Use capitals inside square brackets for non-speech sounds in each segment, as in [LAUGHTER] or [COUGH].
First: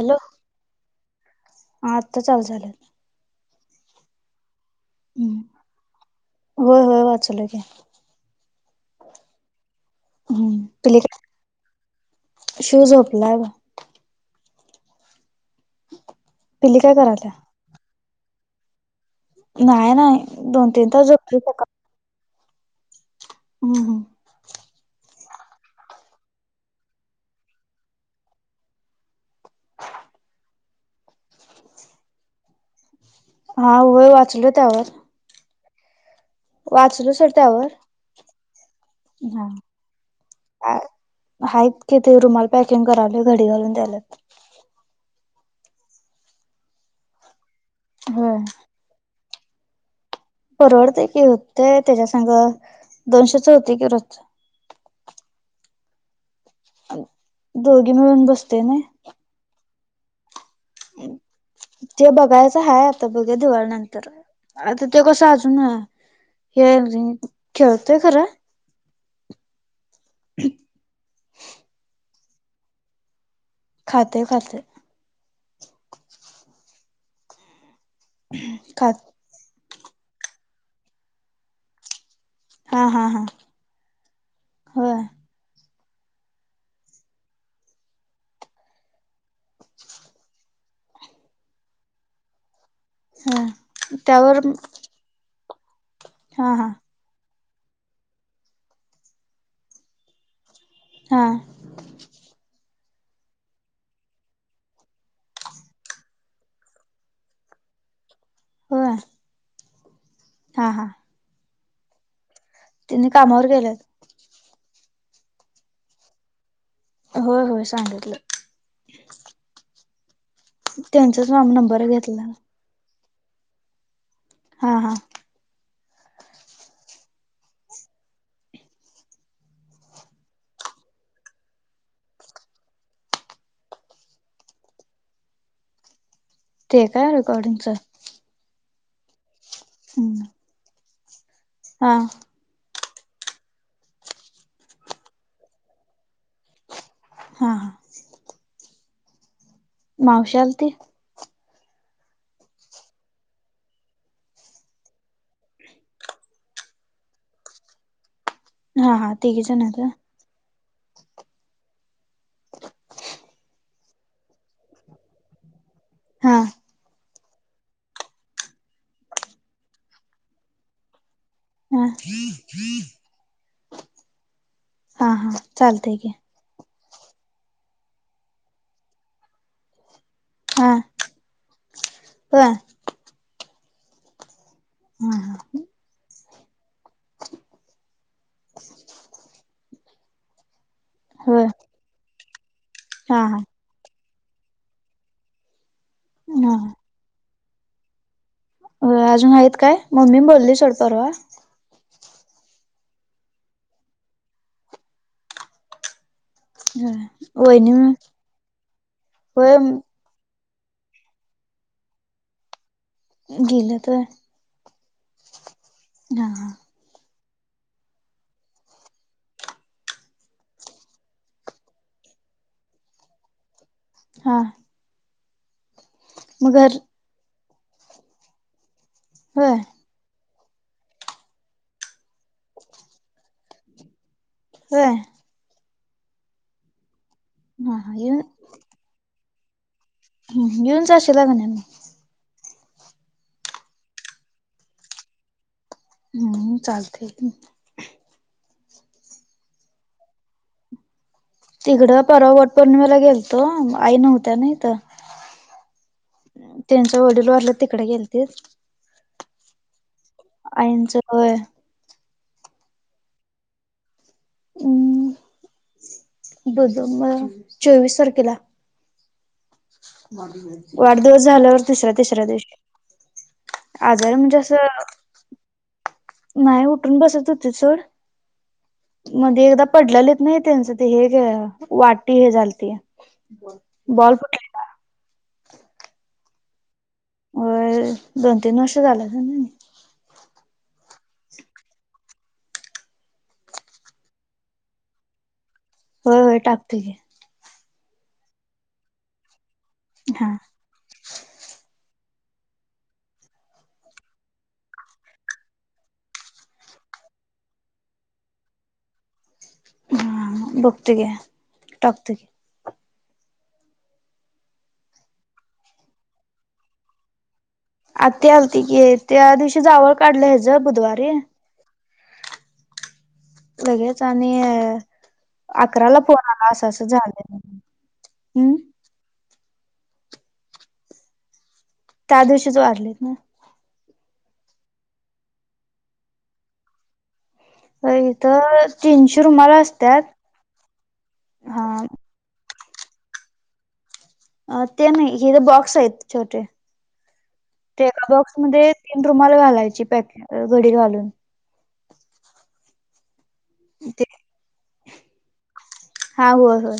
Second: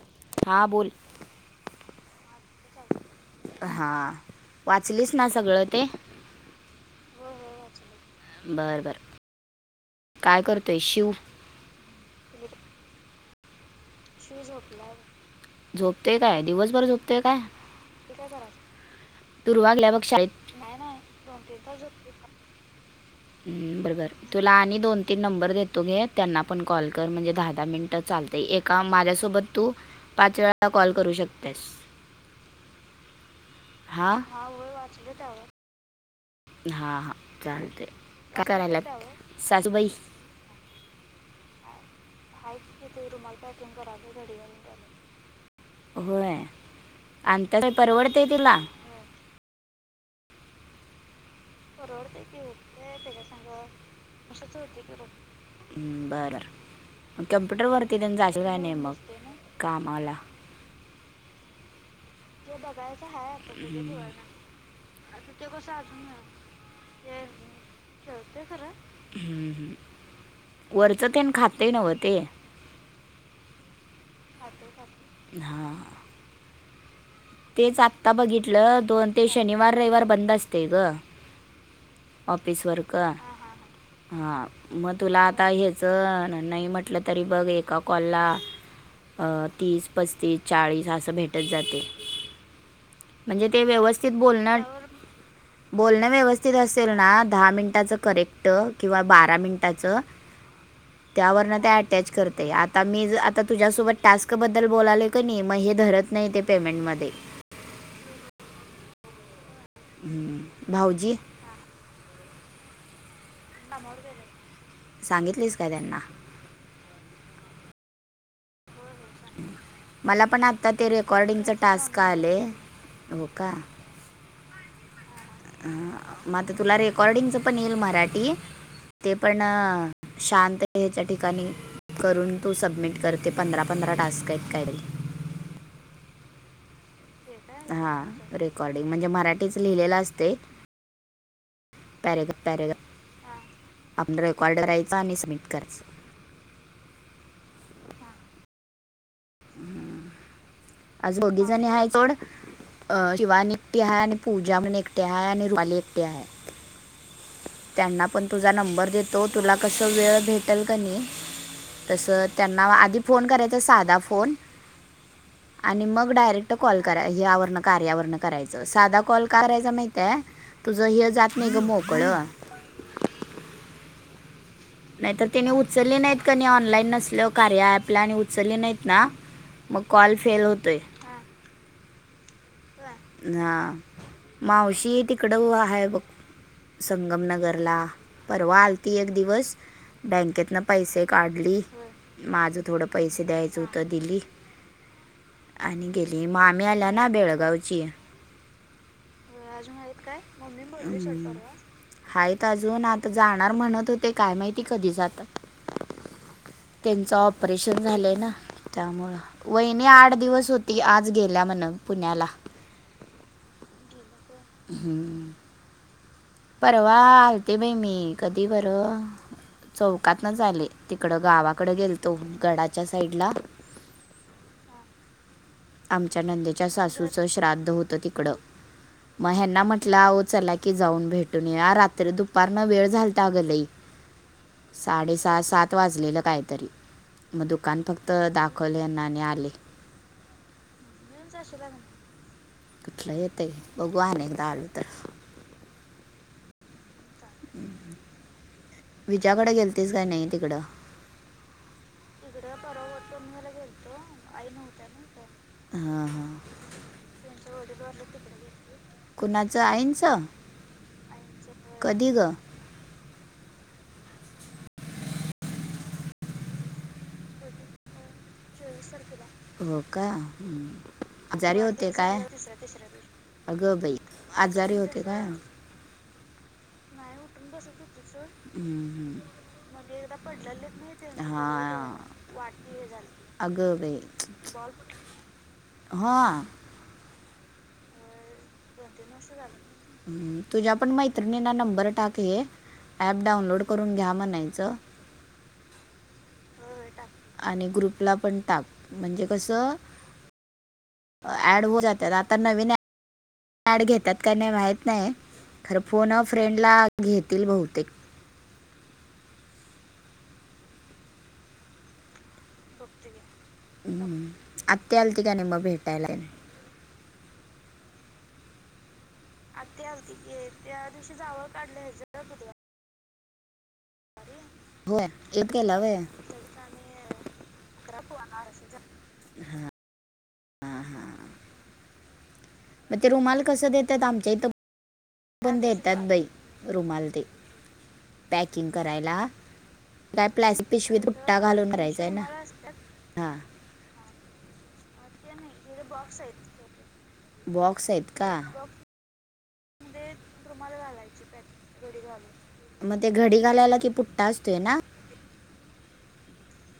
Hello. हां बोल. हा. आत्ता चालू झालंय. हां. वाचलीस ना, हम्म सगळं ते. होय होय वाचलो. बरं. बर. काय हम्म करतोय तु लेट शिव का? शिव झोपलाय बघ. झोपते काय, पिली दिवसभर झोपते करायल्या काय. तू काय करायल्या? नाही नाही दोन तीन तास झोपतो‌ सका बरोबर. हम्म तुला आणि दोन तीन नंबर देतो घे, त्यांना पण कॉल कर म्हणजे, दहा दहा मिनिट चालत एक. का माझ्यासोबत तू, पाच वेळा कॉल करू शकतेस. हा ही वाचलोय त्यावर. [UNINTELLIGIBLE] हा वाचलो हा. सोड त्यावर चालतंय कराल्यात हा सासूबाई. आहेत कि ते रुमाला पॅकिंग करालोय, घडी घालून द्यायलोय. होय. आणत्या ते परवडते होय तिला. परवडते की होते, तेच्या संग दोनशेच होतंय की रोज. बरंर कम्प्युटर दोघी वरती तेन, मिळून जाशिल की‌ बसतोय नाही मग. कामाला. टी बघायचं हाय, आता बघूया दिवाळी नंतर. आता ते कसं अजून, हे खेळतय खरं. हम हम. वरचं तेन खातातय नवं ते, खातोय खातोय. हा. तेच आत्ता बघितलं, खात दोन ते शनिवार रविवार बंद असतय गं. ऑफिस हा वर्क हा हा हा, होय मग तुला आ आता हेच नाही म्हटलं तरी, बघ एका कॉल ला. तीस पस्तीस चाळीस असं भेटत जातंय. ह म्हणजे ते व्यवस्थित त्यावर बोलण, बोलणं हा व्यवस्थित हा अस ना दहा मिनिटाच करेक्ट, किंवा बारा मिनटाच. हा त्यावर ना त्या तेच करते. आता मी आता तुझ्यासोबत टास्क बद्दल बोलालोय कणी, नाही मग हे धरत नाही ते पेमेंट मध्ये. होय. हम्म, हा भाऊजी. तेन्ही कामावर. गेलेत सांगितलीस काय त्यांना. होय होय सांगितले. मला पण आता ते, त्यांचाच रेकॉर्डिंगचा नंबर टास्क घेतला आले हो का. हां हां. हं. मग आता तुला रेकॉर्डिंगच पण येईल मराठी. ते पण शांत आहे, हेच्या ठिकाणी. करून तू सबमिट करते, पंधरा पंधरा टास्क आहेत काय तरी. ते काय. रेकॉर्डिंगच हा. रेकॉर्डिंग म्हणजे, मराठीच लिहिलेलं असतंय. हा पेरेग्राफ परे आपण कॉर्डर यायचा आणि सबमिट कराचं. हा हा. [INAUDIBLE] मावशी आलती. आज दोगीजणी आहे सोड. अं शिवानी एकटी आहे आणि पूजा म्हण एकटे आहे आणि रुपाली एकटे आहे. त्यांना पण तुझा नंबर हा हा देतो, तिघी तुला जण आहेत कस होय वेळ भे तर कनी तस त्यांना आधी फोन करायचा साधा फोन आणि मग हा डायरेक्ट कॉल कराय यावरणं करायचं साधा कॉल करायचा माहितीये तुझं हे जात नाही हम. मोकळं हा नाही तर हा तिने चालतय उचलली की नाहीत काणी ऑनलाईन नसल्याव कार्य ऍपला आणि उचलली नाहीत ना मग कॉल फेल हा होतोय. होय? हा मावशी हा तिकडं व आहे बघ. संगमनगरला परवा आलती एक दिवस. बँकेतन पैसे होय काढली, माझं थोडं हा पैसे हा द्यायचं होतं दिली. आणि गेली, मग हा मामी आल्या ना बेळगावची. अजून आहेत काय? मम्मी बोलली सोड परवा. हायत अजून आता जाणार म्हणत होते काय माहिती कधी जातात. होय त्यांच वहिनी ऑपरेशन झालंय ना, त्यामुळ होय वहिनी आठ दिवस होते ती आज गेल्या म्हण पुण्याला. गेलं तर? हम्म. ह ह. परवा आलते बाई मी कधी बर चौकात नच आले तिकड गावाकडे गेलतो गडाच्या साईड ला हा. आमच्या मग नंदेच्या घर सासूचं श्राद्ध होतं तिकडं, मग होय ह्यांना म्हट तटला चला की जाऊन भेटून या, रात्री दुपारन वेळ झालता अ गलई. होय साडे सहा सात वाजलेलं काहीतरी मग हा दुकान हा फक्त येऊन दा अकली यांना आणि आली. येऊन जाशीला का नाही मग कुठलं येतय, बघु आणे एकदा आल तर. हम् चालते. विजकडे गेलतीस काय नाही तिकडं? तिकडं परवा वट पौर्णमेला गेल तो आई नव्हत्या नाही तर हां हां त्यांच्या वडील वरलं तिकडे गेल तेस. कोणाचं आईच? आईनच होय. कधी ग? हम्, दो द म चोवीस तारखेला. जसर केला. वाढदिवस झाल्यावर, होते तिसऱ्या काय तिसऱ्या दिवशी. अगं बाई आजार म्हणजे असं, आजारी होते काय नाही उठून बसत होते सोड. मध्ये एकदा म्हणजे एकदा पडलेलीत नाही त्यांचं ते पडलेलेच हे वाटी हे नाही वाट झालती हे झाली. अग बाई बॉल फुटलेला [INAUDIBLE] हा. व, दोन तीन वर्ष झालं. ह तुझ्या पण मैत्रिणींना नंबर टाकले ॲप डाउनलोड करून घ्या म्हणायचं. होय, टाकतोय की. आणि ग्रुपला पण टाक म्हणजे कसं हा. ऍड व जातात आता नवीन ए कार्ड घेतात का नाही माहीत नाही खरं फोन अ फ्रेंडला घेतील बहुतेक. हा हा बघतो की टाकतो घे. [UNINTELLIGIBLE] आत्या आलती की नाही मग भेटायला. आती आलती कि. आत्या आलती की त्या दिवशी जावळ काढल्या हेच [UNINTELLIGIBLE] तुला लगेच आणि होय एक केला वय अकराला फोन आला अस अस झालं हम्म हा. त्या दिवशीच वारलेत ना. कस देतात आमच्या इथं, पण देतात बाई रुमाल ते, होय इथं पॅकिंग करायला, तीनशे रुमाला असत्यात काय प्लास्ट पिशवीतुट्टा घालून हा करायचा. ते ना हा. अ ते नाही हेि ज बॉक्स आहेत छोटे. ते बॉक्स एका आहेत का बॉक्समध्ये तीन रुमाल घालायची पॅक अ घडी घालून. मग ते घडी घालायला की ते पुट्टा असतोय ना? हा होय होय.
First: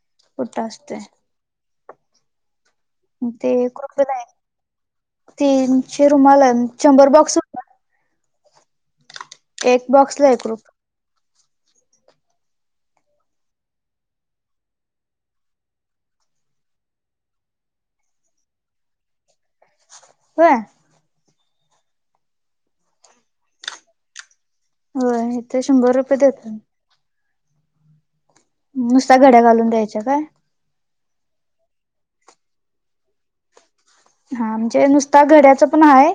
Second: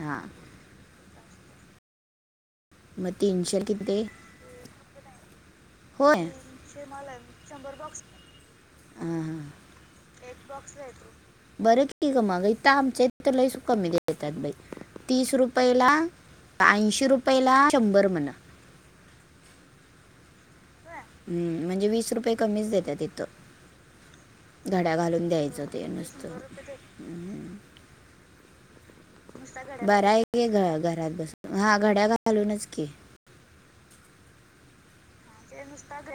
हा. त्यास ते मग ते तीनशे किती काॅटन आहे, तीनशे रुमाल शंभर बॉक्स. शंभर बॉक्स हा एक बॉक्सला एक रुपये हा बरं की. मग आमच्या इथं लै च कमीे देत्यात बाई. तीस रुपयला, ऐंशी रुपयला शंभर म्हण. होय? हम्म म्हणजे वीस रुपये कमीच देतात तिथं. घड्या घालून होय इथे द्यायचं ते शंभर रुपये नुसतं. देतात. [UNINTELLIGIBLE] द्यायच्या बर काय आहे की ग घरात बसून हा घड्याळ घालूनच की. हा म्हणजे नुस आता घड्याच पण आहे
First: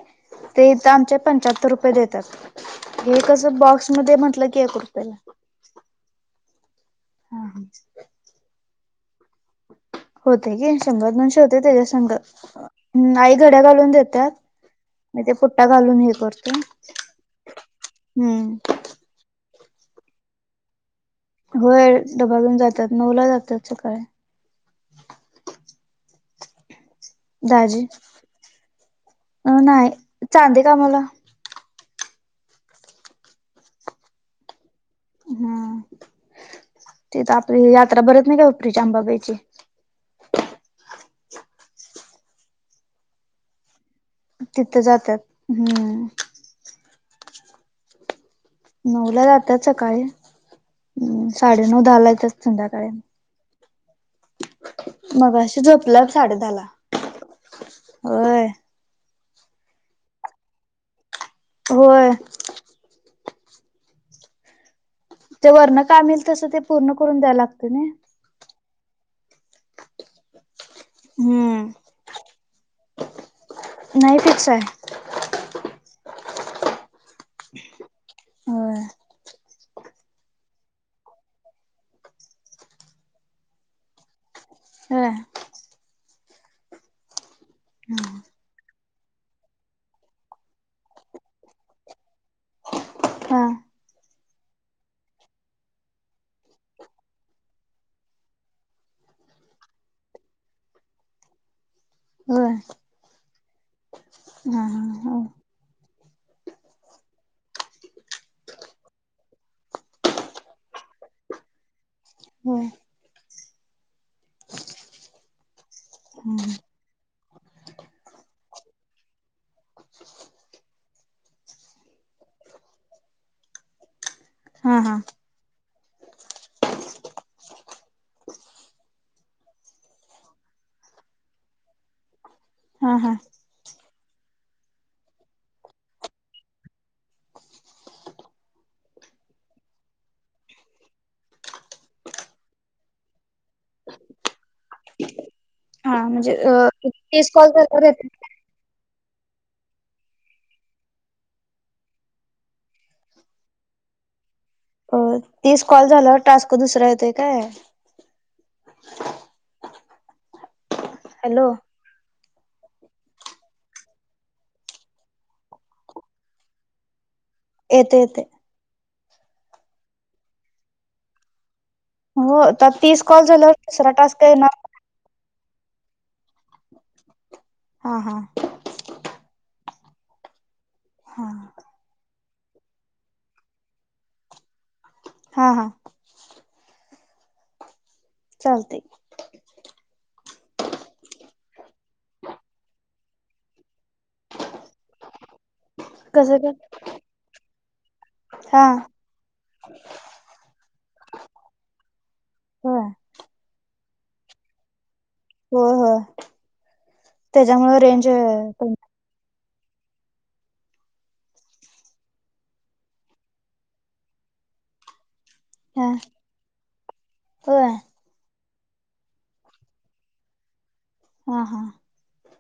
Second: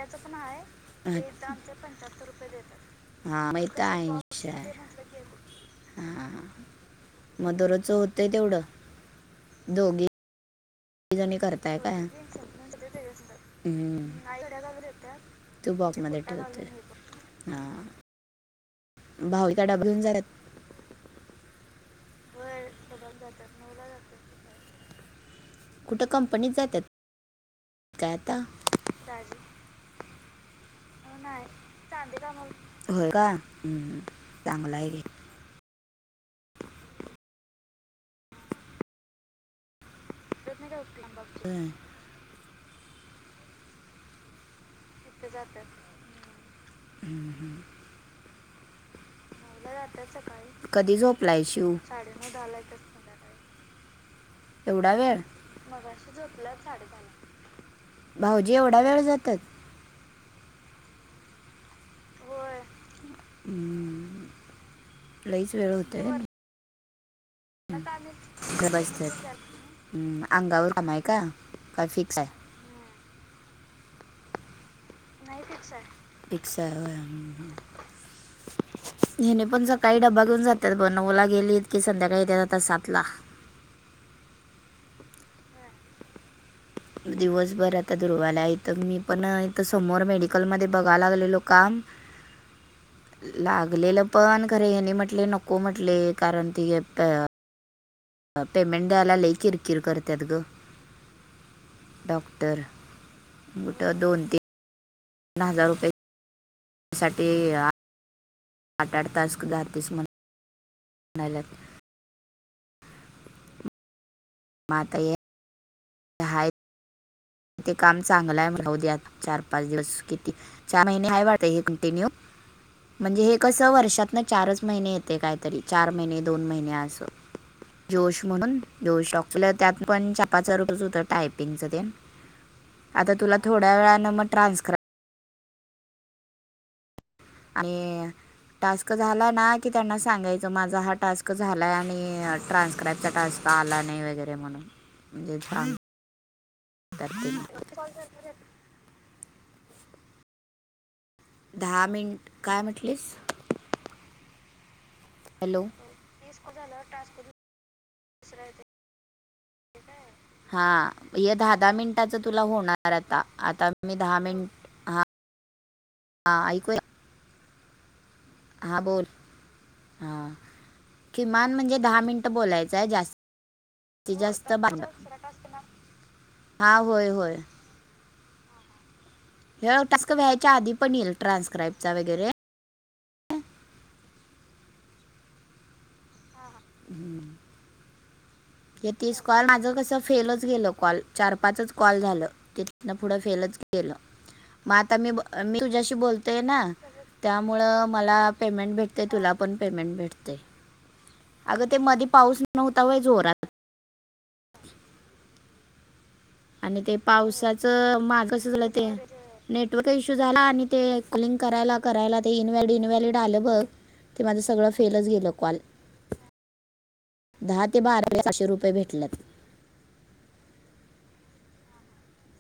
ते इथ आमच्या पंच्याहत्तर रुपये देतात. एकच हा मग इथं बॉक्स मध्ये ऐंशी म्हटलं कि, आहे एक रुपये ला. हा, मग दरोचं होतंय तेवढं दोघी होते की शंभर जणी दोनशे होते, करताय तेच्या काय संग आई घड्या घालून हम्म. देत्यात. मी ते पुट्टा घालून हे करतो हां. हम्म. भाऊजी काय डबा घेऊन जातात? होय डबा घेऊन ग जातात नऊ ला जातात सकाळी. कुठं कंपनीत जात्यात. दाजी अ नाही चांदे का मला होय काय चांगलं आहे गे. हम तिथं आपली यात्रा भरत नाही काय, हुपरीच्या अंबाबाईची. हमम तिथं जात्यात हम्म. हम्म हम्म [UNINTELLIGIBLE] नऊला जातात सकाळी सकाळी कधी हम्म झोपलाय शिव? साडेनऊ साडेनऊ येतात दहाला संध्याकाळी एवढा वेळ मगाशी झोपला साडे दहाला होय भाऊजी एवढा वेळ जातात? होय. होय अं जे वरनं काम येईल तसं ते पूर्ण करून द्या लागत हम्म [UNINTELLIGIBLE] हम्म आंगावर काम हाय का हम्म काय फिक्स हाय? नाय फिक्स हाय. फिक्स हाय व्हय होय हिने पण सकाळी डबा घेऊन जात्यात ब नऊला गेलीत की संध्याकाळी येत्यात आता सातला. हम्. [INAUDIBLE] दिवसभर आता दुर्वालाय हिथं मी पण इथं समोर मेडिकलमध्ये बघाय लागलेलो काम [INAUDIBLE] हा लागलेलं पण खरे हेनी म्हटले नको म्हटले कारण ती पेमेंट द्यायला लई किरकीर करत्यात गं. होय डॉक्टर मोठं दोन-तीन हा ह हा. धा हजार रुपये साठीय आठ याड टास्क जा तेस म्हणे. नाय [UNINTELLIGIBLE] हो. माता ये हायत ते काम चांगलं हाय म्हटलं राहू दे चार पाच दिवस किती चार महिने हाय वाटतय हे कंटिन्यू. म्हणजे हे कसं वर्षातनं चारच हा महिने हा येते कायतरी चार महिने दोन महिने असं. जोश म्हणून जोश डॉक् त्यात पण छपाचं रूपच होत टायपिंगच ते [INAUDIBLE] आता तुला थोड्या वेळानं म ट्रान्सक्राई आणि टास्क झाला ना की त्यांना सांगायचं माझा हा टास्क झालाय आणि ट्रान्स्क्राईबचा टास्क का आला नाही वगैरे म्हणून म्हणजे हा म्हणजे अ तीस ते कॉल. [UNINTELLIGIBLE] दहा मिनट काय म्हटलीस? अ हॅलो तीस कॉल झाललयावर टास्क दुसरा येतोय काय? तसय [UNINTELLIGIBLE] हा हे हॅलो दहा दहा मिनट त्याचं तूला होणार आता आता मी दहा मिन हा ऐकू येतंय येतंय. हां बोल हां किमान म्हणजे दहा मिनिटं हो आता बोलायचंय तीस कॉल झाल्यावर दुसरा जास्ती टास्क येणार जास्त बारा मिंट. हा होय होय. हा हा. ह्यो टास्क व्हायच्या आधी पण येईल हा ट्रान्स्क्राईबचा वगैरे. हा हा. हम्म. चालते येतीस कॉल माझं कसं फेलच गेलं कॉल चार-पाचच कॉल झालं तिथनं पुढं फेलच गेलं. मग आता मी मी तुझ्याशी कसं बोलतेय काय ना त्यामुळ मला हा पेमेंट भे ते तुला पण पेमेंट भेटतय. अग ते मदी पाऊस होय नव्हता व्हय जोरात? हो हो. आणि ते पावसाचं मा कसं झालय ते? हा नेटवर्क इश्यू झाला आणि ते, कॉलिंग करायला करायला ते इनव्हॅलड इनव्हॅलिड आलं बघ. ते माझं सगळं फेलच गेलं कॉल दहा होय ते बारा पाचशे रुपये भेटलत हा हा.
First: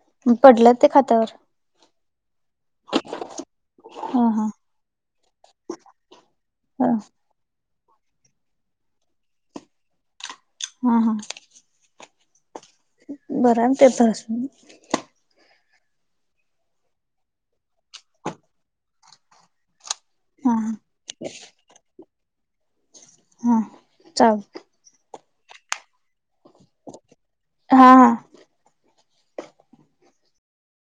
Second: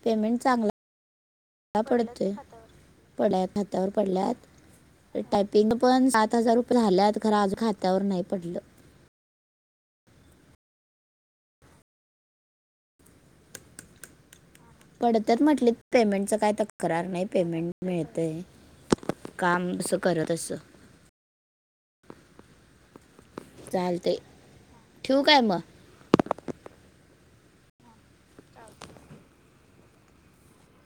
पेमेंट पडलं ते खात्यावर चांगला पडत पड हातावर हा हा पडल्यात टायपिंग पण सात हजार रुपये ह झाल्यात खरं, आज खात्यावर नाही पडलं हा, हा बरं ये, तेच असून. पडत्यात म्हटलीत पेमेंटचा काय तक्रार नाही पेमेंट मिळतंय काम कसं करत अस हा हा चालतंय, चाल ठेऊ काय मग हा, हां